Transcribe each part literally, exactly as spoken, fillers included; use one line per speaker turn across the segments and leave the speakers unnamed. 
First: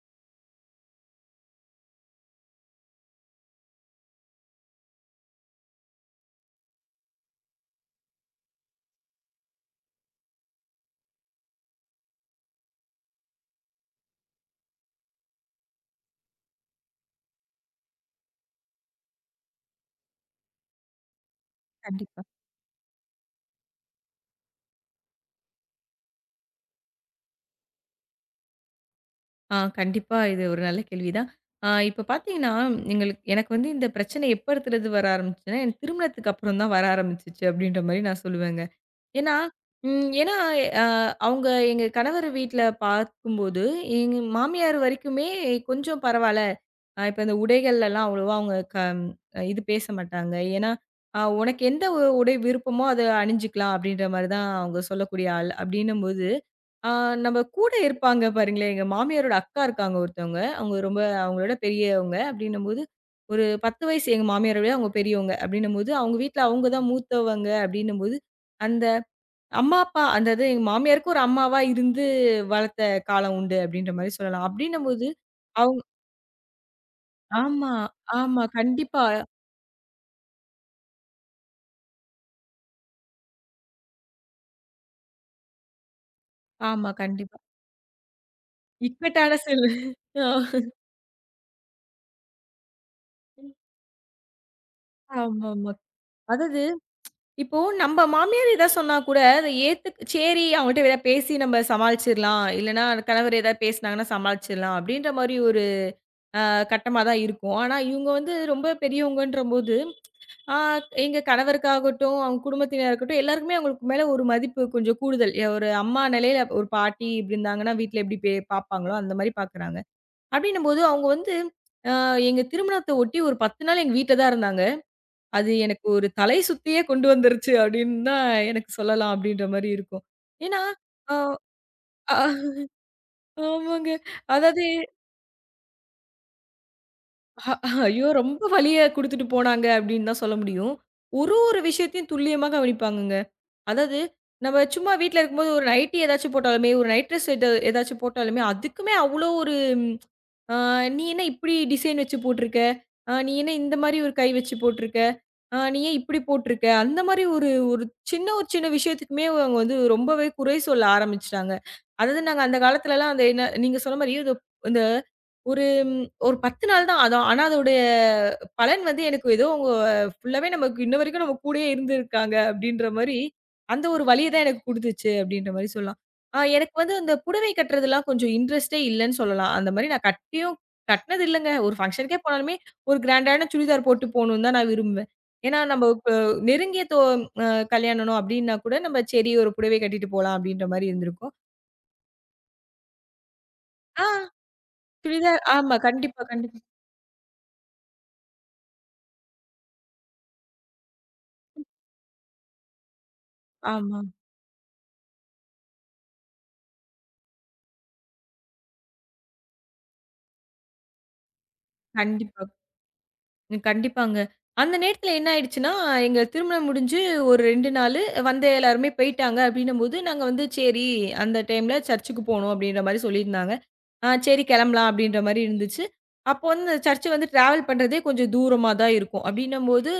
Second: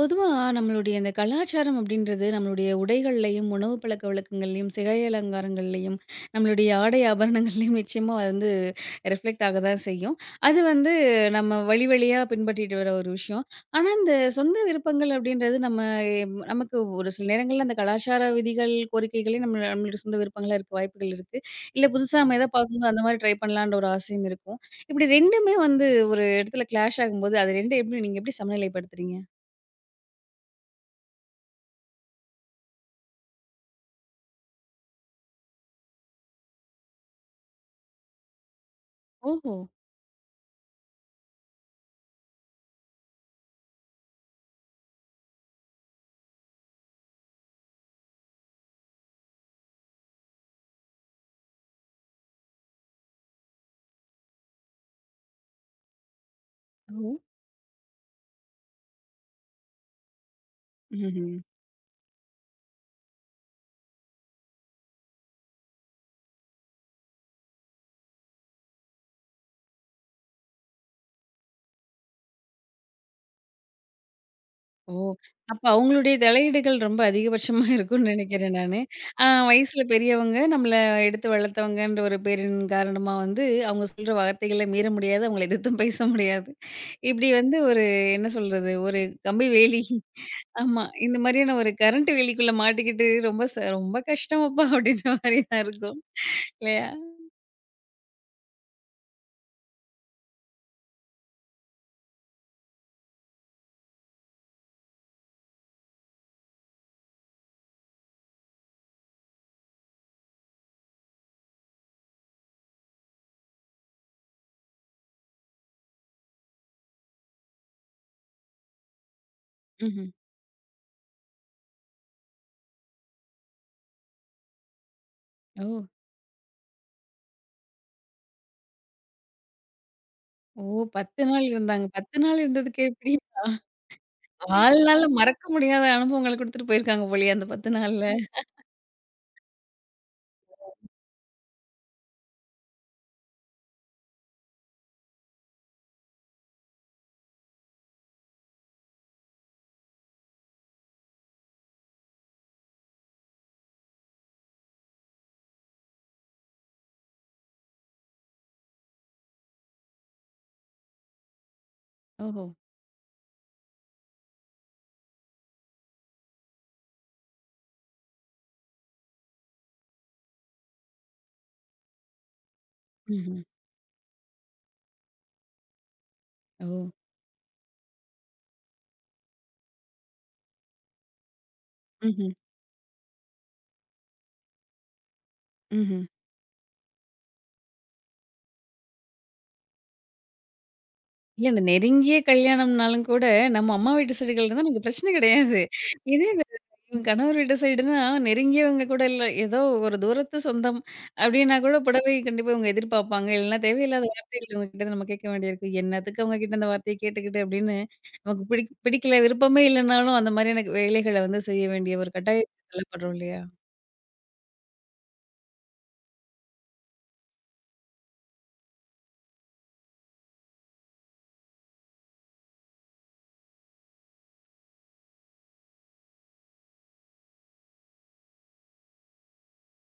பொதுவாக நம்மளுடைய இந்த கலாச்சாரம் அப்படின்றது நம்மளுடைய உடைகள்லையும் உணவு பழக்க வழக்கங்கள்லையும் சிகை அலங்காரங்கள்லையும் நம்மளுடைய ஆடை ஆபரணங்கள்லையும் நிச்சயமாக வந்து ரெஃப்ளெக்ட் ஆக தான் செய்யும். அது வந்து நம்ம வழி வழியாக பின்பற்றிட்டு வர ஒரு விஷயம். ஆனால் இந்த சொந்த விருப்பங்கள் அப்படின்றது நம்ம எம், நமக்கு ஒரு சில நேரங்களில் அந்த கலாச்சார விதிகள் கோரிக்கைகளே நம்ம நம்மளுடைய சொந்த விருப்பங்களாக இருக்க வாய்ப்புகள் இருக்குது. இல்லை புதுசாக
கண்டிப்பா.
நம்ம எதாவது பார்க்கும்போது அந்த மாதிரி ட்ரை பண்ணலான்ற ஒரு ஆசையும் இருக்கும். இப்படி ரெண்டுமே வந்து ஒரு இடத்துல கிளாஷ் ஆகும்போது அது ரெண்டும் எப்படி நீங்கள் எப்படி சமநிலைப்படுத்துறீங்க?
ஆ கண்டிப்பா இது ஒரு நல்ல கேள்விதான். ஆ இப்ப பார்த்தீங்கன்னா, எங்களுக்கு எனக்கு வந்து இந்த பிரச்சனை எப்ப இருந்து வர ஆரம்பிச்சுச்சுன்னா, என் திருமணத்துக்கு அப்புறம் தான் வர ஆரம்பிச்சுச்சு அப்படின்ற மாரி நான் சொல்லுவேங்க. ஏன்னா,
ஓஹோ.
ம் ஏன்னா அ அவங்க எங்க கணவர் வீட்ல பார்க்கும்போது, எங்க மாமியார் வரைக்குமே கொஞ்சம் பரவால்ல. அ இப்ப இந்த உடைகள்லலாம் அவ்வளவா அவங்க க ம், அஹ் இது பேச மாட்டாங்க. ஏன்னா, அ "உனக்கு எந்த உ உடை விருப்பமோ அத அணிஞ்சுக்கலாம்." அப்படின்ற மாரி தான் அவங்க சொல்லக்கூடிய ஆள். அப்படின்னும்போது, அ
ஓ!
நம்ம கூட இருப்பாங்க பாருங்களேன், எங்க மாமியாரோட அக்கா இருக்காங்க ஒருத்தவங்க. அவங்க ரொம்ப
ம்ஹ்ம்.
அவங்களோட பெரியவங்க. அப்படின்னும்போது, ஒரு பத்து வயசு எங்க மாமியார விட அவங்க பெரியவங்க. அப்படின்னும்போது, அவங்க வீட்ல அவங்க தான் மூத்தவங்க அப்படின்னும்போது, அந்த அம்மா, அப்பா அந்த இது எங்க மாமியாருக்கு ஒரு அம்மாவா இருந்து வளர்த்த காலம் உண்டு அப்படின்ற மாரி சொல்லலாம்.
ஓ!
அப்படின்னும்போது,
அப்ப
அவங்க
அவங்களுடைய தலையீடுகள் ரொம்ப அதிகபட்சமா
ஆமா,
இருக்கும்னு
ஆமா.
நினைக்கிறேன் நானு.
கண்டிப்பா.
ஆ வயசுல பெரியவங்க, நம்மள எடுத்து வளர்த்தவங்கன்ற ஒரு பேரின் காரணமா வந்து, அவங்க சொல்ற வார்த்தைகள மீற முடியாது. அவங்கள எதிர்த்தும் பேச முடியாது.
ஆமா,
இப்படி
கண்டிப்பா.
வந்து ஒரு என்ன சொல்றது? ஒரு
இக்கட்டான
கம்பி
சூழ்
வேலி. ஆமா. இந்த மாரியான ஒரு கரண்ட் வேலிக்குள்ள மாட்டிக்கிட்டு ரொம்ப ச ரொம்ப கஷ்டம் அப்பா அப்படின்ற மாரி தான்
ஆமாமா.
இருக்கும்.
அதாவது
இல்லையா?
இப்போ நம்ம மாமியார் ஏதாவது சொன்னா கூட அத ஏத்துக் சரி அவங்கட்ட ஏதாவது பேசி நம்ம சமாளிச்சிரலாம். இல்லன்னா கணவர் ஏதாவது பேசினாங்கன்னா சமாளிச்சிரலாம் அப்படின்ற மாரி ஒரு அ கட்டமா தான் இருக்கும். ஆனா இவங்க வந்து ரொம்ப பெரியவங்கன்றபோது, ஆ எங்க கணவருக்காகட்டும், அவங்க குடும்பத்தினரா இருக்கட்டும் எல்லாருக்குமே அவங்களுக்கு மேல ஒரு மதிப்பு கொஞ்சம் கூடுதல். எ- ஒரு அம்மா நிலையில ஒரு பாட்டி இப்படி இருந்தாங்கன்னா வீட்ல எப்படி பே பார்ப்பாங்களோ அந்த மாரி பார்க்குறாங்க.
ம்ஹ்ம்.
அப்படின்னும்போது அவங்க வந்து அ எங்க திருமணத்த ஒட்டி ஒரு பத்து நாள் எங்க வீட்ல தான் இருந்தாங்க. அது
ஓ!
எனக்கு ஒரு தலை சுத்தியே கொண்டு வந்துருச்சு அப்படின்னு தான் எனக்கு சொல்லலாம் அப்படின்ற மாரி இருக்கும். ஏன்னா,
ஓ!
அ
பத்து நாள் இருந்தாங்க. பத்து
அ
நாள் இருந்ததுக்கே இப்படி நான்கு
ஆமாங்க. அதாவது
நாள்ல மறக்க முடியாத அனுபவங்கள குடுத்துட்டு போயிருக்காங்க போலயே அந்த
அ-
பத்து நாள்ல.
ஐயோ! ரொம்ப வலிய குடுத்துட்டு போனாங்க அப்படின்னு தான் சொல்ல முடியும். ஒரு ஒரு விஷயத்தையும் துல்லியமா கவனிப்பாங்கங்க. அதாவது, நம்ம சும்மா வீட்ல இருக்கும்போது ஒரு நைட்டி ஏதாச்சும் போட்டாலுமே, ஒரு நைட் ட்ரெஸ் எத ஏதாச்சும் போட்டாலுமே, அதுக்குமே அவ்ளோ ஒரு அ "நீ என்ன இப்படி டிசைன் வச்சு போட்டுருக்க? அ நீ என்ன இந்த மாரி ஒரு கை வச்சு போட்டுருக்க? அ நீ ஏன் இப்படி போட்டுருக்க?" அந்த மாரி ஒரு ஒரு சின்ன ஒரு சின்ன விஷயத்துக்குமே அவங்க வந்து ரொம்பவே குறை சொல்ல ஆரம்பிச்சுட்டாங்க. அதாவது நாங்க
ஓஹோ!
அந்த காலத்துலலாம் அந்த என்ன நீங்க சொன்ன மாரி இது இந்த ஒரு ம், ஒரு பத்து நாள் தான். அதான் ஆனா அதோடைய பலன் வந்து எனக்கு ஏதோ அவங்க ஃபுல்லாவே நமக்கு இன்ன வரைக்கும் நம்ம கூடயே இருந்திருக்காங்க அப்படின்ற மாரி
ம்ஹ்ம்.
அந்த ஒரு வலிய தான் எனக்கு குடுத்துச்சு அப்படின்ற மாரி சொல்லலாம். ஆ
ஓ!
எனக்கு வந்து அந்த புடவை கட்டுறதெல்லாம் கொஞ்சம் இன்ட்ரெஸ்ட்டே இல்லன்னு சொல்லலாம். அந்த மாரி நான் கட்டியும் கட்னது இல்லங்க. ஒரு ஃபங்ஷனுக்கே
ம்ஹ்ம்.
போனாலுமே ஒரு கிராண்டான சுடிதார் போட்டு போணும்னு தான் நான் விரும்புவேன். ஏன்னா நம்ம
ம்ஹ்ம்.
இப்ப நெருங்கிய தோ அ கல்யாணம் அப்படின்னா கூட நம்ம சரி ஒரு புடவை கட்டிட்டு போலாம் அப்படின்ற மாரி இருந்திருக்கும்.
இல்ல இந்த நெருங்கிய கல்யாணம்னாலும் கூட, நம்ம அம்மா
ஆ
வீட்டு சைடுகள் இருந்தா நமக்கு பிரச்சனை
சுடிதார்
கிடையாது.
ஆமா. கண்டிப்பா,
இதே இந்த
கண்டிப்பா.
இவங்க கணவர் வீட்டு சைடுனா, நெருங்கியவங்க கூட இல்ல. ஏதோ ஒரு தூரத்து சொந்தம் அப்டின்னா கூட புடவை கண்டிப்பா இவங்க எதிர்பார்ப்பாங்க. இல்லன்னா
ஆமா.
தேவையில்லாத வார்த்தைகள் இவங்க கிட்ட நம்ம கேட்க வேண்டியிருக்கும். "என்னத்துக்கு அவங்க கிட்ட அந்த வார்த்தைய கேட்டுக்கிட்டு" அப்டின்னு நமக்கு பிடிக் பிடிக்கல, விருப்பமே இல்லனாலும் அந்த மாரியான வேலைகள வந்து செய்ய வேண்டிய ஒரு
கண்டிப்பா.
கட்டாயத்துல தள்ளப்படுறோம் இல்லையா?
ம். கண்டிப்பாங்க. அந்த நேரத்துல என்ன ஆயிடுச்சுன்னா, எங்க திருமணம் முடிஞ்சு ஒரு ரெண்டு நாளு வந்த எல்லாருமே போயிட்டாங்க அப்படின்னும்போது, நாங்க வந்து சரி அந்த டைம்ல சர்ச்சுக்கு போணும் அப்படின்ற மாரி சொல்லியிருந்தாங்க. ஆ சரி கிளம்பலாம் அப்படின்ற மாரி இருந்துச்சு. அப்போ வந்து அந்த சர்ச் வந்து டிராவல் பண்றதே கொஞ்சம் தூரமா தான் இருக்கும். அப்படின்னும்போது,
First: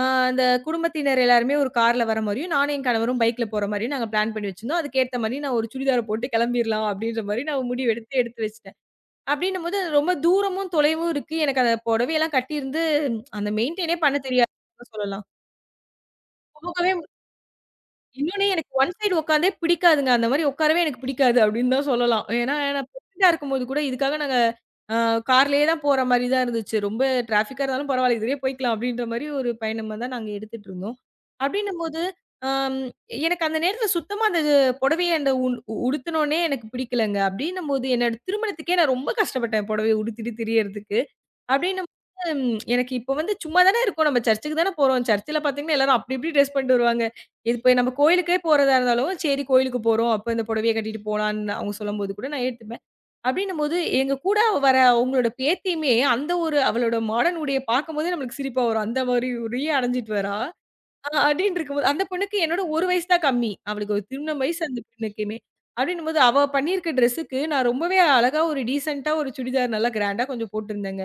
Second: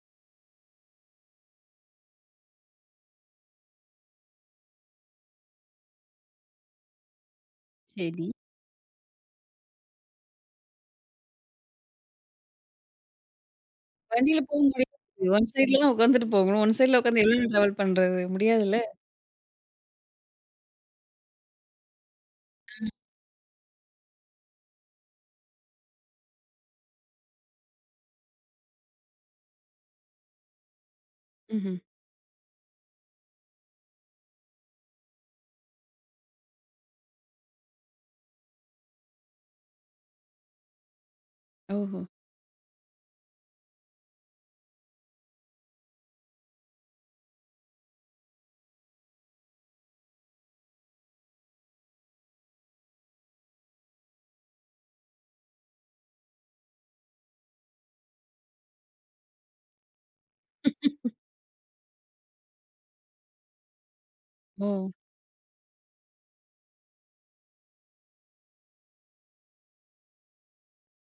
ஆ அந்த குடும்பத்தினர் எல்லாருமே ஒரு கார்ல வர மாரியும், நானும் என் கணவரும் பைக்ல போற மாரியும் நாங்க பிளான் பண்ணி வச்சிருந்தோம். அதுக்கேத்த மாரி நான் ஒரு சுடிதார போட்டு கிளம்பிரலாம் அப்படின்ற மாரி நான் முடிவெடுத்து
சரி.
எடுத்து வச்சுட்டேன். அப்படின்னும்போது, ரொம்ப தூரமும், தொலைவும் இருக்கு. எனக்கு அந்த புடவையெல்லாம் கட்டியிருந்து அந்த மெயின்டெய்னே பண்ண
வண்டியில
தெரியாது
போக
தான்
முடியாது.
சொல்லலாம்.
ஒன் சைட்ல தான் உட்காந்துட்டு போகணும். ஒன்
போகவே
சைட்ல உட்காந்து எவ்ளோ டிராவல் பண்றது?
இன்னொன்னு எனக்கு
முடியாதுல்ல.
ஒன் சைடு உட்காந்தே பிடிக்காதுங்க. அந்த மாரி உட்காரவே எனக்கு பிடிக்காது அப்படின்னு தான் சொல்லலாம். ஏன்னா, நான் ப்ரெக்னன்ட்டா இருக்கும்போது கூட இதுக்காக நாங்க அ கார்லயே தான் போற மாரி தான் இருந்துச்சு. ரொம்ப டிராஃபிக்கா இருந்தாலும் பரவால்ல, இதுலயே போய்க்கலாம் அப்படின்ற மாரி ஒரு பயணமா தான் நாங்க எடுத்துட்டு இருந்தோம்.
ம்ஹ்ம்.
அப்படின்னும்போது, அம் எனக்கு அந்த நேரத்தில சுத்தமா அந்த புடவைய அந்த உ உடுத்துனோனே எனக்கு பிடிக்கலங்க. அப்படின்னும்போது என்னோட திருமணத்துக்கே நான் ரொம்ப கஷ்டப்பட்டேன் புடவைய உடுத்திட்டு திரியறதுக்கு. அப்டின்னும்
ஓஹோ!
போது எனக்கு இப்ப வந்து சும்மா தானே இருக்கோம். நம்ம சர்ச்சுக்கு தானே போறோம். சர்ச்சில பார்த்தீங்கன்னா, எல்லாரும் அப்டி இப்டி ட்ரெஸ் பண்ணிட்டு வருவாங்க. இது இப்ப நம்ம கோயிலுக்கே போறதா இருந்தாலும், சரி கோயிலுக்கு போறோம். அப்ப இந்த புடவைய கட்டிட்டு போலான்னு அவங்க சொல்லும்போது கூட நான் ஏத்துப்பேன். அப்டின்னும்போது எங்க கூட வர அவங்களோட பேத்தியுமே, அந்த ஒரு அவளோட மாடர்ன் உடைய பார்க்கும்போதே நம்மளுக்கு சிரிப்பா வரும். அந்த மாரி உடைய அணிஞ்சிட்டு வரா. அ அப்டின்னு இருக்கும்போது அந்த பொண்ணுக்கு என்னோட ஒரு வயசு தான் கம்மி. அவளுக்கு ஒரு திருமண வயசு
ஓ!
அந்த பொண்ணுக்குமே. அப்டின்னும்போது அவ பண்ணியிருக்க ட்ரெஸ்ஸுக்கு நான் ரொம்பவே அழகா ஒரு டீசென்ட்டா ஒரு சுடிதார் நல்லா கிராண்டா கொஞ்சம் போட்டிருந்தேங்க.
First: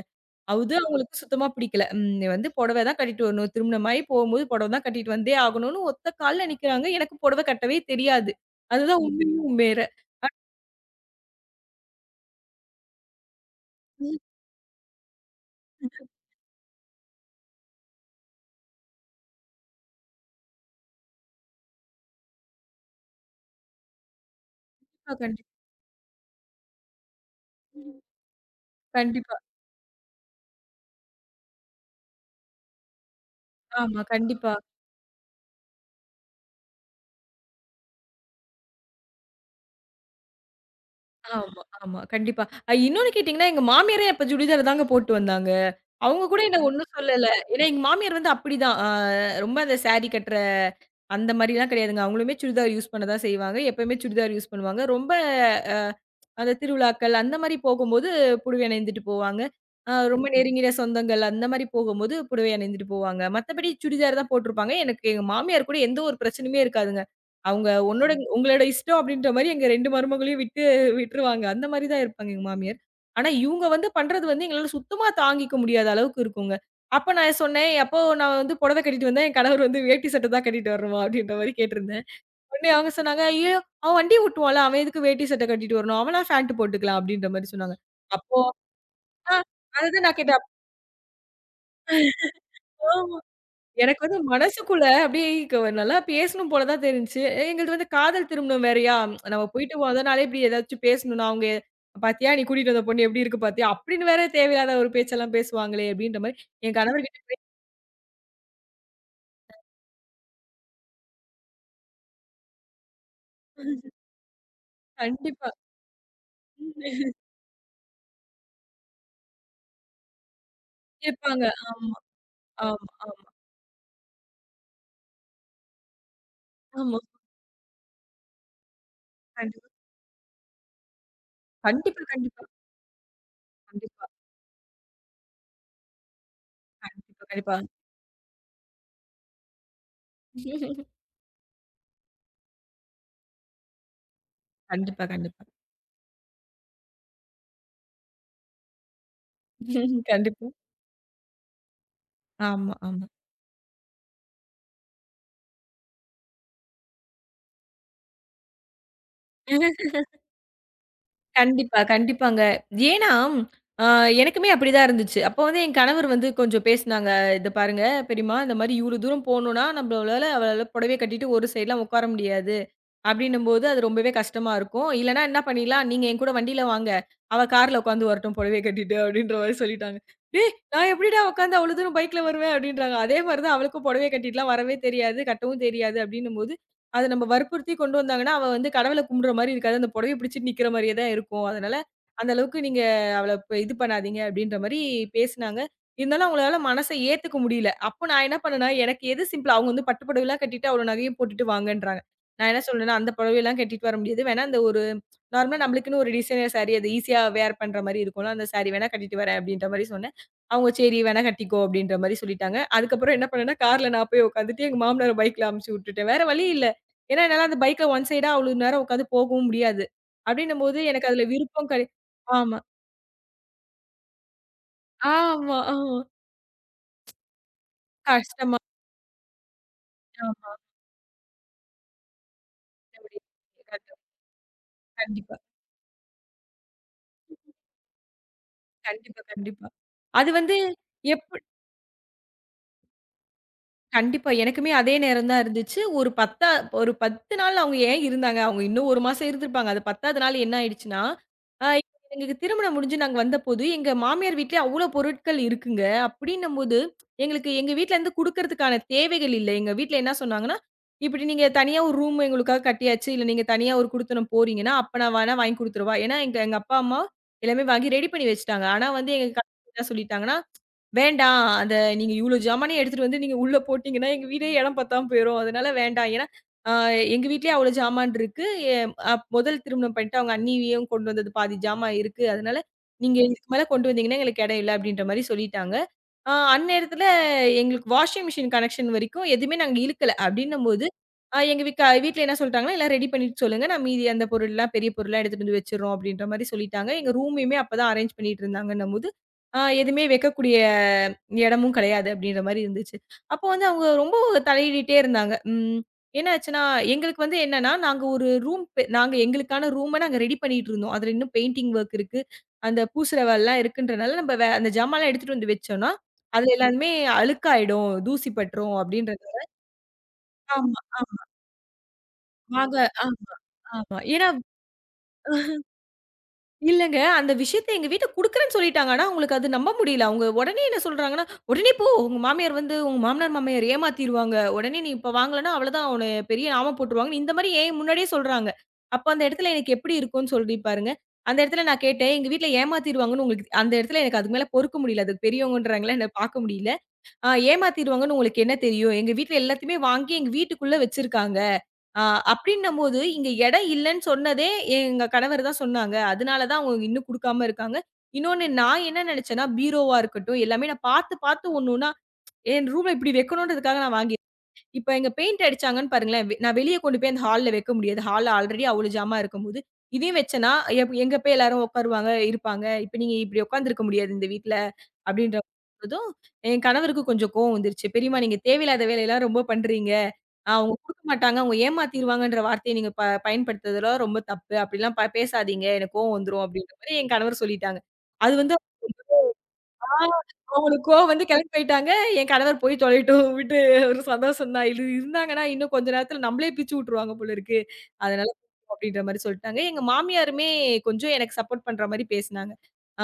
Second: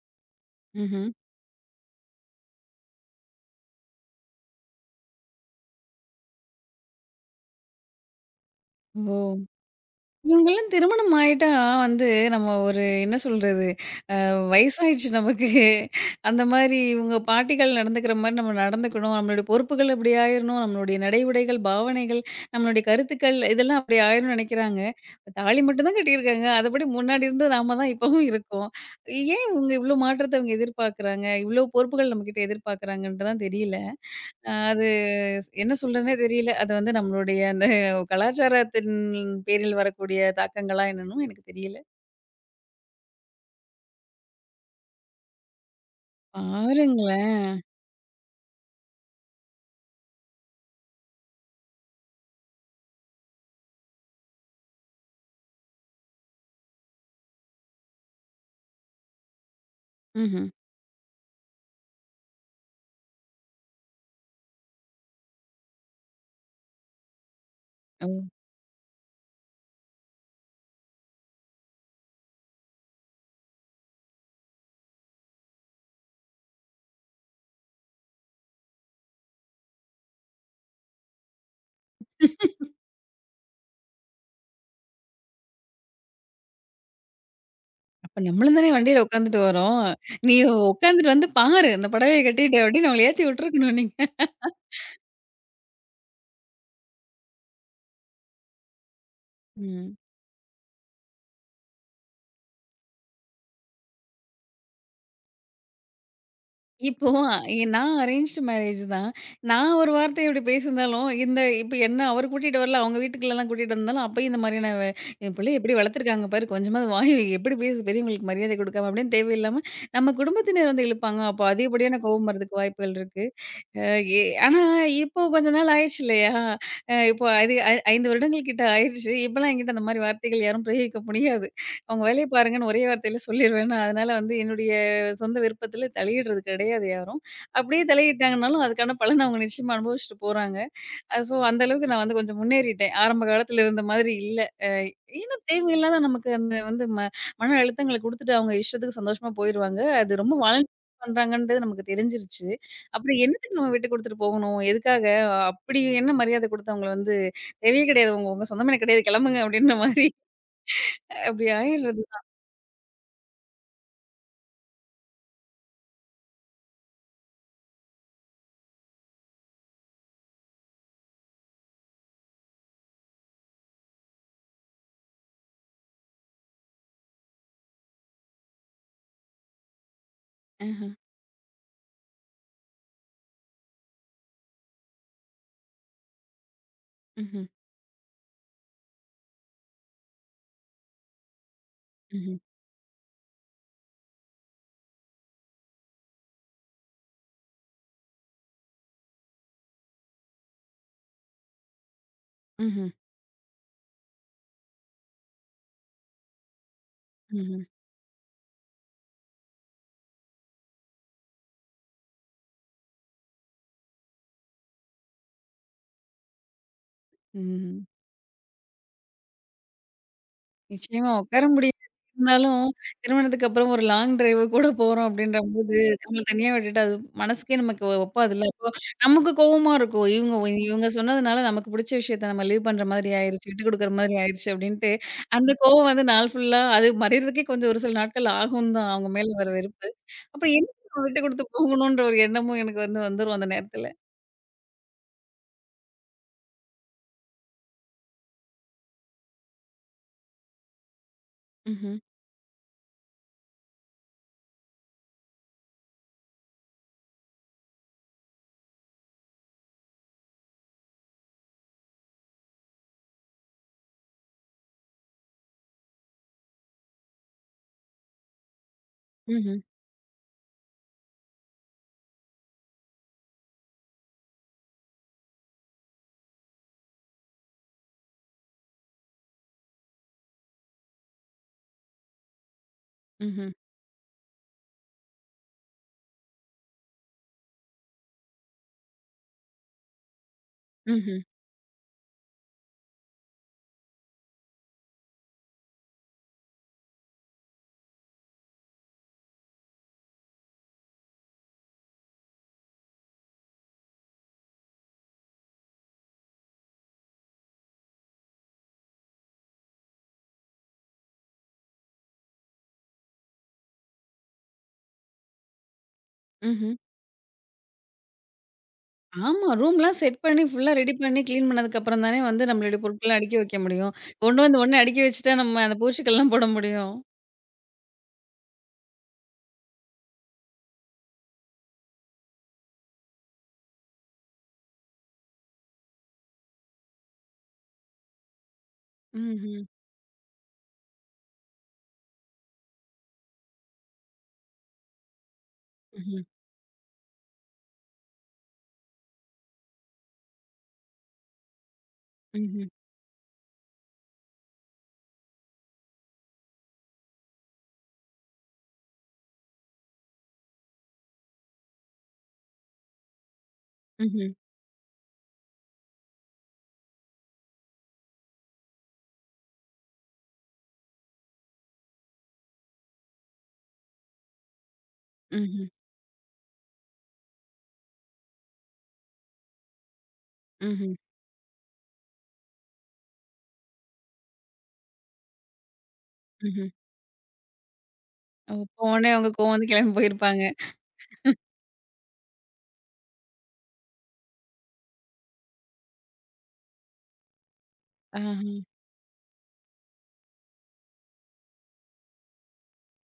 அது
ம்ஹ்ம்.
அவங்களுக்கு சுத்தமா பிடிக்கல. ம் நீ வந்து புடவை தான் கட்டிட்டு வரணும். திருமணமாயி போகும்போது புடவை தான் கட்டிட்டு வந்தே ஆகணும்னு ஒத்த கால்ல நிக்கிறாங்க. எனக்கு புடவை கட்டவே தெரியாது. அதுதான்
ஓ!
உண்மையும் உண்மையிற.
இவங்கலாம் திருமணம் ஆயிட்டா வந்து நம்ம ஒரு என்ன சொல்றது? வயசாயிடுச்சு நமக்கு. அந்த மாரி இவுங்க பாட்டிகள் நடந்துக்கிற மாரி நம்ம நடந்துக்கணும். நம்மளுடைய பொறுப்புகள் அப்படி ஆயிரணும். நம்மளுடைய நடை, உடைகள், பாவனைகள், நம்மளுடைய கருத்துக்கள் இதெல்லாம் அப்படி ஆயிரணும்னு நெனைக்கிறாங்க.
கண்டிப்பா, கண்டிப்பா,
தாலி மட்டும் தான் கட்டியிருக்காங்க. அதபடி முன்னாடி இருந்தது நாம தான் இப்பவும் இருக்கோம்.
கண்டிப்பா.
ஏன் இவுங்க இவ்ளோ மாற்றத்த இவுங்க எதிர்பார்க்குறாங்க? இவ்ளோ பொறுப்புகள் நம்மகிட்ட எதிர்பார்க்குறாங்கன்ட்டு தான் தெரியல.
ஆமா,
அ
கண்டிப்பா.
அது ஸ்- என்ன சொல்றதுன்னே தெரியல. அது வந்து நம்மளுடைய அந்த கலாச்சாரத்தின் பேரில் வரக்கூடிய தாக்கங்களா என்னன்னும் எனக்கு
ஆமா,
தெரியல.
ஆமா. கண்டிப்பா. அ இன்னொன்னு கேட்டீங்கன்னா, எங்க மாமியாரே அப்ப சுடிதார் தாங்க போட்டு வந்தாங்க. அவங்க கூட என்ன ஒண்ணும் சொல்லல.
பாருங்களேன்.
ஏன்னா எங்க மாமியார் வந்து அப்படிதான். அ ரொம்ப அந்த சாரி கட்டுறது அந்த மாரிலாம் கிடையாதுங்க. அவங்களுமே சுடிதார் யூஸ் பண்ண தான் செய்வாங்க. எப்பயுமே சுடிதார் யூஸ் பண்ணுவாங்க. ரொம்ப அ அந்த திருவிழாக்கள் அந்த மாரி போகும்போது புடவை அணிந்துட்டு போவாங்க. அ ரொம்ப ம்ஹ்ம்.
ம்ஹ்ம்.
நெருங்கிய சொந்தங்கள் அந்த மாரி போகும்போது புடவை அணிந்துட்டு போவாங்க. மத்தபடி சுடிதார் தான் போட்டிருப்பாங்க. எனக்கு எங்க மாமியார் கூட எந்த ஒரு பிரச்சனையுமே இருக்காதுங்க. அவங்க
ஓ!
உன்னோட ம். உங்களோட இஷ்டம் அப்படின்ற மாரி எங்க ரெண்டு மருமகளையும் விட்டு விட்டுருவாங்க. அந்த மாரி தான் இருப்பாங்க எங்க மாமியார். ஆனா இவங்க வந்து பண்றது வந்து எங்களால சுத்தமா தாங்கிக்க முடியாத அளவுக்கு இருக்குங்க. அப்ப நான் சொன்னேன், "அப்போ நான் வந்து புடவை கட்டிட்டு வந்தேன். என் கணவர் வந்து வேட்டி சட்டை தான் கட்டிட்டு வரணுமா?" அப்படின்ற மாரி கேட்டிருந்தேன். உடனே அவங்க சொன்னாங்க, "ஐயயோ! அவன் வண்டி ஓட்டுவான்ல, அவன் எதுக்கு வேட்டி சட்டை கட்டிட்டு வரணும்? அவனா ஃபேண்ட் போட்டுக்கலாம்." அப்படின்ற மாரி சொன்னாங்க.
அப்ப
அப்போ
நம்மளும் தானே வண்டியில
ஆ
உட்காந்துட்டு வரோம்.
அதுதான் நான்
நீ
கேட்டேன்.
உட்காந்துட்டு வந்து பாரு, இந்த புடவைய கட்டிட்டு அப்படின்னு
அப்போ
அவங்கள ஏத்தி விட்டுருக்கணும் நீங்க.
எனக்கு வந்து மனசுக்குள்ள அப்படியே க நல்லா பேசணும் போல தான் தெரிஞ்சுச்சு. எ- எங்களுது வந்து காதல் திருமணம் வேறயா, நம்ம போயிட்டு
ம்.
மொத நாளே இப்படி ஏதாச்சும் பேசணும்னா, அவங்க "பாத்தியா நீ கூட்டிட்டு வந்த பொண்ணு எப்படி இருக்கு பாத்தியா?" அப்படின்னு வேற தேவையில்லாத ஒரு பேச்செல்லாம் பேசுவாங்களே! அப்படின்ற மாரி என்
இப்போ
கணவர்கிட்ட
எ நான் அரேஞ்ச்டு மேரேஜ் தான். நான் ஒரு வார்த்தை இப்படி பேசியிருந்தாலும், இந்த இப்ப என்ன அவர் கூட்டிட்டு வரல, அவங்க வீட்டுக்குள்ளலாம் கூட்டிட்டு வந்தாலும், அப்பயும் இந்த மாதிரியான வ என்
கண்டிப்பா
பிள்ளைய எப்படி வளர்த்துருக்காங்க பாரு, கொஞ்சமாவது வாய் வை, எப்படி பேசுது, பெரியவங்களுக்கு மரியாதை குடுக்காம அப்படின்னு தேவையில்லாம நம்ம குடும்பத்தினர் வந்து இழுப்பாங்க.
கேட்பாங்க.
அப்போ
ஆமா,
அதிகப்படியான கோவம் வரதுக்கு
ஆமா,
வாய்ப்புகள் இருக்கு.
ஆமா.
அ எ ஆனா இப்போ கொஞ்ச நாள் ஆயிருச்சு இல்லையா? அ
ஆமா.
இப்போ அது ஐ ஐந்து வருடங்கள் கிட்ட ஆயிருச்சு. இப்பலாம்
கண்டிப்பா.
என்கிட்ட அந்த மாரி வார்த்தைகள் யாரும் பிரயோகிக்க முடியாது. அவங்க
கண்டிப்பா,
வேலைய
கண்டிப்பா,
பாருங்கன்னு ஒரே வார்த்தையில சொல்லிருவேனா,
கண்டிப்பா,
அதனால வந்து என்னுடைய சொந்த விருப்பத்தில தலையிடுறது கிடையாது யாரும்.
கண்டிப்பா, கண்டிப்பா.
அப்படியே தலையிட்டாங்கனாலும், அதுக்கான பலன அவங்க நிச்சயமா அனுபவிச்சுட்டு போறாங்க. அ சோ அந்த அளவுக்கு நான் வந்து கொஞ்சம் முன்னேறிட்டேன். ஆரம்ப காலத்துல இருந்த மாதிரி இல்ல. அ
கண்டிப்பா,
ஏன்னா
கண்டிப்பா.
தேவையில்லாத நமக்கு அந்த வந்து ம மன அழுத்தங்கள குடுத்துட்டு அவங்க இஷ்டத்துக்கு சந்தோஷமா போயிருவாங்க. அது ரொம்ப
கண்டிப்பா.
வாலண்ட் பண்றாங்கன்றது நமக்கு தெரிஞ்சிருச்சு.
ஆமா, ஆமா.
அப்புறம் என்னத்துக்கு நம்ம விட்டு குடுத்துட்டு போகணும்? எதுக்காக? அப்படி என்ன மரியாதை குடுத்து அவங்கள வந்து தேவையே கிடையாது. உங்க உங்க சொந்தமே எனக்கு கிடையாது. கிளம்புங்க அப்படின்ற மாதிரி அப்படி
கண்டிப்பா,
ஆயிடுறது.
கண்டிப்பாங்க. ஏன்னா, அ எனக்குமே அப்படிதான் இருந்துச்சு. அப்போ வந்து என் கணவர் வந்து கொஞ்சம் பேசுனாங்க. "இத பாருங்க பெரியம்மா, இந்த மாரி இவ்வளோ தூரம் போணும்னா, நம்மளால அவளால புடவைய கட்டிட்டு ஒரு சைட்லாம் உட்கார முடியாது. அப்படின்னும்போது அது ரொம்பவே கஷ்டமா இருக்கும். இல்லன்னா என்ன பண்ணிடலாம், நீங்க என் கூட வண்டியில வாங்க. அவ கார்ல உட்காந்து வரட்டும் புடவைய கட்டிட்டு" அப்படின்ற மாரி சொல்லிட்டாங்க. "டேய்!
ஆஹ.
நான் எப்படிடா உட்காந்து அவ்வளோ தூரம் பைக்ல வருவேன்?" அப்படின்றாங்க. அதே மாரி தான் அவளுக்கும் புடவைய கட்டிட்டுலாம் வரவே தெரியாது, கட்டவும் தெரியாது. அப்படின்னும்போது அத நம்ம
ம்ஹ்ம்.
வற்புறுத்தி கொண்டு வந்தாங்கன்னா, அவ வந்து கடவுள கும்பிடுற மாரி இருக்காது. அந்த புடவைய பிடிச்சுட்டு நிக்கிற மாரியே தான் இருக்கும். அதனால, அந்த
ம்ஹ்ம்.
அளவுக்கு நீங்க அவள இப்ப இது பண்ணாதீங்க அப்டின்ற மாரி பேசுனாங்க. இருந்தாலும் அவங்களால மனச ஏத்துக்க முடியல. அப்போ நான் என்ன பண்ணேன்னா, எனக்கு எது சிம்பிள் அவங்க வந்து பட்டு புடவைலாம் கட்டிட்டு அவ்ளோ நகையும் போட்டுட்டு வாங்கன்றாங்க. நான் என்ன
ம்ஹ்ம்.
சொல்றேன்னா, அந்த புடவையெல்லாம் கட்டிட்டு வர முடியாது. வேணா அந்த ஒரு நார்மலா நம்மளுக்குன்னு ஒரு டிசைனர் சாரி அது ஈஸியா வேர்
ம்ஹ்ம்.
பண்ற மாரி இருக்கும்ல. அந்த சாரி வேணா கட்டிட்டு வரேன் அப்டின்ற மாரி சொன்னேன். அவங்க சரி வேணா கட்டிக்கோ அப்டின்ற மாரி சொல்லிட்டாங்க. அதுக்கப்புறம் என்ன பண்ணேன்னா, கார்ல நான் போய் உட்காந்துட்டு எங்க மாமனார பைக்ல அனுப்பிச்சு விட்டுட்டேன். வேற வழி இல்ல. ஏன்னா, என்னால
ம்ஹ்ம்.
அந்த
ம்.
பைக்ல ஒன் சைடா அவ்ளோ நேரம் உட்காந்து போகவும் முடியாது. அப்டின்னும்போது எனக்கு
நிச்சயமா
அதுல
உட்கார
விருப்பம்
முடியாது.
கிடை ஆமா,
இருந்தாலும், திருமணத்துக்கு அப்புறம் ஒரு லாங் டிரைவ் கூட போறோம்
ஆமா,
அப்படின்றபோது,
ஆமா.
நம்மள தனியா விட்டுட்டு அது மனசுக்கே நமக்கு ஒப்பாதுல்ல.
கஷ்டமா
அப்போ நமக்கு கோவமா இருக்கும். இவங்க
ஆமா.
இவங்க சொன்னதுனால நமக்கு புடிச்ச விஷயத்த நம்ம லீவ் பண்ற மாதிரி
அப்படி
ஆயிருச்சு, விட்டு குடுக்குற மாதிரி ஆயிருச்சு அப்படின்ட்டு,
கண்டிப்பா,
அந்த கோவம் வந்து நாள் ஃபுல்லா அது மறையறதுக்கே கொஞ்சம் ஒரு சில நாட்கள் ஆகும் தான் அவங்க
கண்டிப்பா,
மேல வர
கண்டிப்பா.
வெறுப்பு.
அது
அப்புறம்
வந்து
என்ன விட்டு
எப்
குடுத்து போகணுன்ற ஒரு எண்ணமும் எனக்கு வந்து வந்துரும் அந்த நேரத்துல.
கண்டிப்பா. எனக்குமே அதே நேரம் தான் இருந்துச்சு. ஒரு பத்து ஒரு பத்து நாள் அவங்க ஏன் இருந்தாங்க? அவங்க இன்னும் ஒரு மாசம் இருந்திருப்பாங்க. அது பத்தாவது நாள் என்ன ஆயிடுச்சுன்னா, அ
ம்ஹ்ம்.
எங்களுக்கு திருமணம் முடிஞ்சு நாங்க வந்தபோது, எங்க மாமியார் வீட்ல அவ்ளோ பொருட்கள் இருக்குங்க. அப்படின்னும்போது, எங்களுக்கு எங்க வீட்லருந்து குடுக்கறதுக்கான தேவைகள் இல்ல. எங்க வீட்ல என்ன சொன்னாங்கன்னா, "இப்படி நீங்க தனியா ஒரு ரூம் எங்களுக்காக கட்டியாச்சு. இல்ல நீங்க தனியா ஒரு குடுத்தனம் போறீங்கன்னா, அப்ப நான் வேணா வாங்கி குடுத்துறவா?" ஏன்னா எங்க எங்க அப்பா, அம்மா எல்லாமே வாங்கி ரெடி பண்ணி வச்சுட்டாங்க. ஆனா வந்து எங்க
ம்ஹ்ம்.
கணவர் என்ன சொல்லிட்டாங்கன்னா, வேண்டாம். அத நீங்க இவ்ளோ ஜாமானையும் எடுத்துட்டு வந்து நீங்க உள்ள போட்டீங்கன்னா, எங்க வீடே இடம் பத்தாம போயிரும். அதனால வேண்டாம். ஏன்னா, அ எங்க வீட்லயே அவ்ளோ ஜாமான் இருக்கு. எ அப் முதல் திருமணம் பண்ணிட்டு அவங்க அண்ணியும் கொண்டு வந்தது பாதி ஜாமான் இருக்கு. அதனால நீங்க
ம்ஹ்ம்.
இதுக்கு மேல கொண்டு வந்தீங்கன்னா, எங்களுக்கு இடம் இல்ல அப்டின்ற மாரி சொல்லிட்டாங்க. அ அந்நேரத்துல எங்களுக்கு வாஷிங் மிஷின் கனெக்ஷன் வரைக்கும் எதுவுமே நாங்க இழுக்கல. அப்டின்னும்போது,
ம்ஹ்ம்.
அ எங்க வீக்க வீட்ல என்ன சொல்ட்டாங்கன்னா, "எல்லாம் ரெடி பண்ணிட்டு சொல்லுங்க. நான் மீதி அந்த பொருள்லாம் பெரிய பொருள்லாம் எடுத்துட்டு வந்து வச்சுர்றோம்" அப்டின்ற மாரி சொல்லிட்டாங்க. எங்க ரூமையுமே அப்பதான் அரேஞ்ச் பண்ணிட்டு இருந்தாங்கன்னும்போது ஆ எதுவுமே வைக்கக்கூடிய இடமும் கிடையாது அப்படின்ற மாரி இருந்துச்சு. அப்போ வந்து அவங்க ரொம்ப தலையிடிட்டே இருந்தாங்க. ம். என்ன ஆச்சுன்னா, எங்களுக்கு வந்து என்னன்னா, நாங்க ஒரு ரூம் பெ நாங்க எங்களுக்கான ரூம நாங்க ரெடி பண்ணிட்டு இருந்தோம். அதுல இன்னும் பெயிண்டிங் வொர்க் இருக்கு. அந்த பூசுற வேலைலாம் இருக்குன்றனால நம்ம வே அந்த ஜாமான்லாம் எடுத்துட்டு வந்து வச்சோம்னா, அதுல
ம்ஹ்ம்.
எல்லாமே அழுக்காயிடும், தூசி பட்டுரும் அப்படின்றது.
ஆமா. ரூம்லாம் செட் பண்ணி, ஃபுல்லா
ஆமா,
ரெடி பண்ணி,
ஆமா.
கிளீன் பண்ணதுக்கப்புறம் தானே வந்து
நாங்க
நம்மளுடைய பொருட்கள்லாம்
ஆமா,
அடுக்கி வைக்க முடியும்.
ஆமா. ஏன்னா
கொண்டு வந்து உடனே அடுக்கி வச்சுட்டா, நம்ம அந்த பூச்சிக்கள்லாம் போட முடியும்.
இல்லங்க. அந்த விஷயத்த எங்க வீட்ல குடுக்குறேன்னு சொல்லிட்டாங்க. ஆனா, அவங்களுக்கு அது நம்ப முடியல. அவங்க உடனே என்ன சொல்றாங்கன்னா, "உடனே போ! உங்க மாமியார் வந்து உங்க மாமனார், மாமியார் ஏமாத்திருவாங்க. உடனே நீ இப்ப வாங்கலன்னா, அவ்வளதான் உன்னைய பெரிய ஆம போட்டுருவாங்கன்னு" இந்த மாரி ஏன் முன்னாடியே சொல்றாங்க. அப்ப அந்த இடத்துல
ம்ஹ்ம்.
எனக்கு எப்படி இருக்கும்ன்னு சொல்லி பாருங்க. அந்த இடத்துல நான் கேட்டேன், "எங்க வீட்ல ஏமாத்திருவாங்கன்னு உங்களுக்கு" அந்த இடத்துல எனக்கு அதுக்கு மேல பொறுக்க முடியல. அதுக்கு பெரியவங்கன்றாங்களா என்ன
ம்ஹ்ம்.
பார்க்க முடியல. ஆ ஏமாத்திருவாங்கன்னு உங்களுக்கு என்ன தெரியும்? எங்க வீட்ல எல்லாத்தையுமே வாங்கி எங்க வீட்டுக்குள்ள வச்சிருக்காங்க. ஆ
ம்ஹ்ம்.
அப்டின்னம்போது, இங்க இடம் இல்லன்னு சொன்னதே எங்க கணவர் தான் சொன்னாங்க. அதனால தான் அவங்க இன்னும் குடுக்காம இருக்காங்க. இன்னொன்னு நான் என்ன நெனச்சேன்னா, பீரோவா இருக்கட்டும், எல்லாமே நான் பார்த்து, பார்த்து ஒண்ணு ஒண்ணா என் ரூம்ல இப்டி வைக்கணுன்றதுக்காக நான் வாங்கி
ம்ஹ்ம்.
இப்ப எங்க பெயிண்ட் அடிச்சாங்கன்னு பாருங்களேன், வெ நான் வெளிய கொண்டு போய் அந்த ஹால்ல வைக்க முடியாது. ஹால் ஆல்ரெடி அவ்ளோ ஜாமா இருக்கும்போது, இதையும் வச்சேன்னா, எப் எங்க போய் எல்லாரும் உட்காருவாங்க, இருப்பாங்க. இப்ப நீங்க இப்டி உட்கார்ந்திருக்க முடியாது இந்த வீட்ல. அப்படின்ற
ம்ஹ்ம்.
பொழுதும், என் கணவருக்கு கொஞ்சம் கோவம் வந்துருச்சு. "பெரியம்மா நீங்க தேவையில்லாத வேலையெல்லாம் ரொம்ப பண்றீங்க. அ அவங்க
ம்ஹ்ம்.
குடுக்க மாட்டாங்க, அவங்க ஏமாத்திருவாங்கன்ற வார்த்தைய நீங்க ப பயன்படுத்துறதெல்லாம் ரொம்ப தப்பு. அப்படிலாம் ப பேசாதீங்க. எனக்கு கோவம் வந்துரும்."
ம்ஹ்ம்.
அப்படின்ற மாரி என் கணவர் சொல்லிட்டாங்க. அது
ஓ!
வந்து
போனே அவங்க கோவம் வந்து
ஆ
கிளம்பி போயிருப்பாங்க.
அவங்களுக்கு கோவம் வந்து கெளம்பி போயிட்டாங்க. என் கணவர் போய் தொலையட்டும் விட்டு ஒரு சந்தோஷம் தான். இது இருந்தாங்கன்னா இன்னும் கொஞ்ச நேரத்துல நம்மளே பிச்சு விட்டுருவாங்க போல இருக்கு. அதனால
ஆஹா.
அப்படின்ற மாரி சொல்ட்டாங்க. எங்க மாமியாருமே கொஞ்சம் எனக்கு சப்போர்ட் பண்ற மாரி பேசுனாங்க.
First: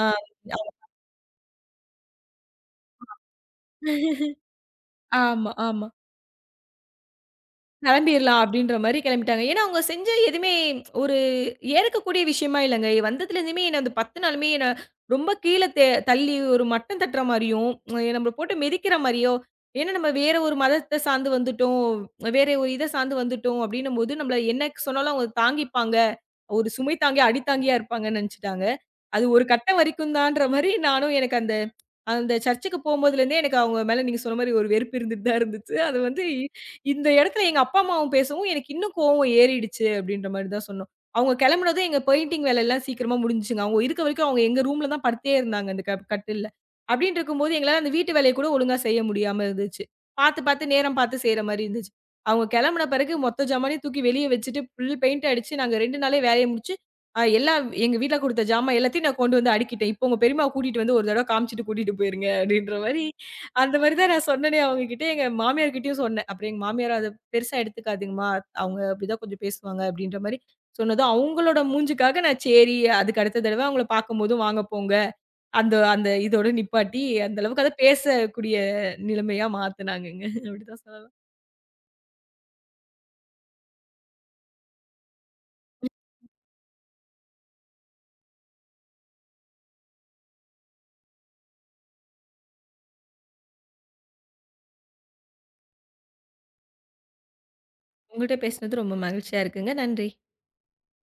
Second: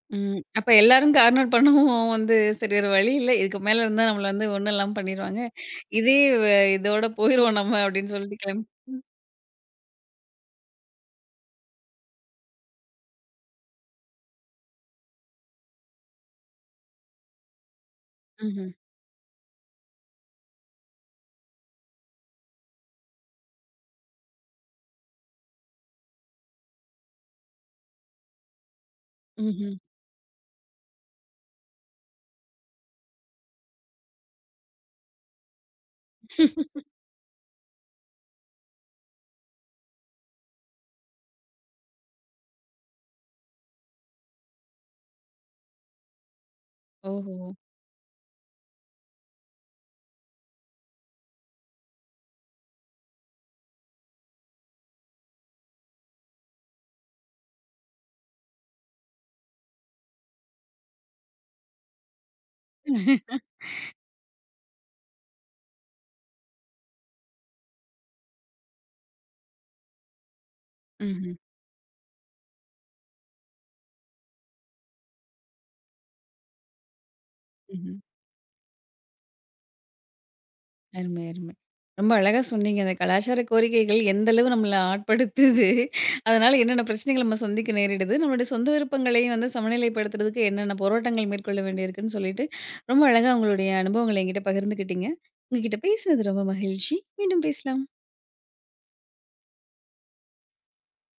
ஆ
ம். அப்ப எல்லாரும் கார்னர் பண்ணவும் வந்து சரி வேற வழி இல்ல. இதுக்கு மேல இருந்தா நம்மள வந்து ஒண்ணும் இல்லாம பண்ணிருவாங்க.
ஆமா, ஆமா.
இதே வ இதோட போயிருவோம் நம்ம அப்டின்னு
கெளம்பிர்லாம்
சொல்லிட்டு கிளம்பி
அப்டின்ற மாரி கெளம்பிட்டாங்க. ஏன்னா, அவங்க செஞ்ச எதுவுமே ஒரு ஏற்கக்கூடிய விஷயமா இல்லங்க. வந்ததுலேருந்துமே என்ன அந்த பத்து நாளுமே என்ன ரொம்ப கீழ தே தள்ளி ஒரு மட்டம் தட்டுற மாரியும், நம்மள போட்டு
ம்ஹ்ம்.
மிதிக்கிற மாரியோ, ஏன்னா நம்ம வேற ஒரு மதத்த சார்ந்து வந்துட்டோம், வேற ஒரு இத சார்ந்து வந்துட்டோம் அப்டின்னும்போது, நம்மள என்ன சொன்னாலும் அவங்க தாங்கிப்பாங்க. ஒரு சுமை தாங்கி, அடி தாங்கியா இருப்பாங்கன்னு நெனச்சுட்டாங்க. அது ஒரு
ம்ஹ்ம்.
கட்டம் வரைக்கும் தான்ற மாரி நானும் எனக்கு அந்த அந்த சர்ச்சுக்கு போம்போதுலேருந்தே எனக்கு அவங்க மேல நீங்க சொன்ன மாரி ஒரு வெறுப்பு இருந்துட்டு தான் இருந்துச்சு. அது வந்து இந்த இடத்துல எங்க அப்பா, அம்மாவும் பேசவும் எனக்கு இன்னும் கோவம் ஏறிடுச்சு அப்படின்ற மாரி தான் சொன்னோம். அவங்க கிளம்புனதும் எங்க பெயிண்டிங் வேலைலாம் சீக்கிரமா முடிஞ்சுச்சுங்க. அவங்க இருக்க வரைக்கும் அவங்க எங்க ரூம்ல தான் படுத்தே இருந்தாங்க அந்த க கட்டில்ல. அப்படின்னு
ஓஹோ!
இருக்கும்போது எங்களால அந்த வீட்டு வேலைய கூட ஒழுங்கா செய்ய முடியாம இருந்துச்சு. பார்த்து, பார்த்து நேரம் பார்த்து செய்ற மாரி இருந்துச்சு. அவங்க கிளம்புன பிறகு மொத்த ஜாமானையும் தூக்கி வெளிய வச்சுட்டு ஃபுல் பெயிண்ட் அடிச்சு நாங்க ரெண்டு நாளே வேலைய முடிச்சு, அ எல்லா எங்க வீட்ல குடுத்த ஜாமான் எல்லாத்தையும் நான் கொண்டு வந்து அடுக்கிட்டேன். இப்போ உங்க பெரியம்மாவ கூட்டிட்டு வந்து ஒரு தடவ காமிச்சுட்டு கூட்டிட்டு போயிருங்க அப்படின்ற மாரி அந்த மாரி தான் நான் சொன்னனே அவங்ககிட்ட. எங்க மாமியார் கிட்டயும் சொன்னேன். அப்புறம் எங்க மாமியார் அத பெருசா எடுத்துக்காதீங்கம்மா. அவங்க அப்படிதான் கொஞ்சம் பேசுவாங்க அப்படின்ற மாரி சொன்னதும்,
ம்ஹ்ம்.
அவங்களோட மூஞ்சுக்காக நான் சரி அதுக்கு அடுத்த தடவ அவங்கள பார்க்கும்போதும் வாங்க போங்க. அந்த அந்த இதோட நிப்பாட்டி அந்த அளவுக்கு அத
ம்ஹ்ம்.
பேசக்கூடிய நிலைமையா மாத்துனாங்கங்க. அப்படிதான் சொல்லலாம்.
அருமை, அருமை. ரொம்ப அழகா சொன்னீங்க. அந்த கலாச்சார கோரிக்கைகள் எந்த அளவு நம்மள ஆட்படுத்துது. அதனால என்னென்ன பிரச்சனைகள் நம்ம சந்திக்க நேரிடுது. நம்மளுடைய சொந்த விருப்பங்களையும் வந்து சமநிலைப்படுத்துறதுக்கு என்னென்ன போராட்டங்கள் மேற்கொள்ள வேண்டியிருக்குன்னு சொல்லிட்டு, ரொம்ப அழகா உங்களுடைய அனுபவங்கள என்கிட்ட பகிர்ந்துக்கிட்டீங்க. உங்க கிட்ட பேசினது ரொம்ப மகிழ்ச்சி. மீண்டும் பேசலாம்.
உங்கள்ட்ட பேசினது ரொம்ப மகிழ்ச்சியா இருக்குங்க. நன்றி.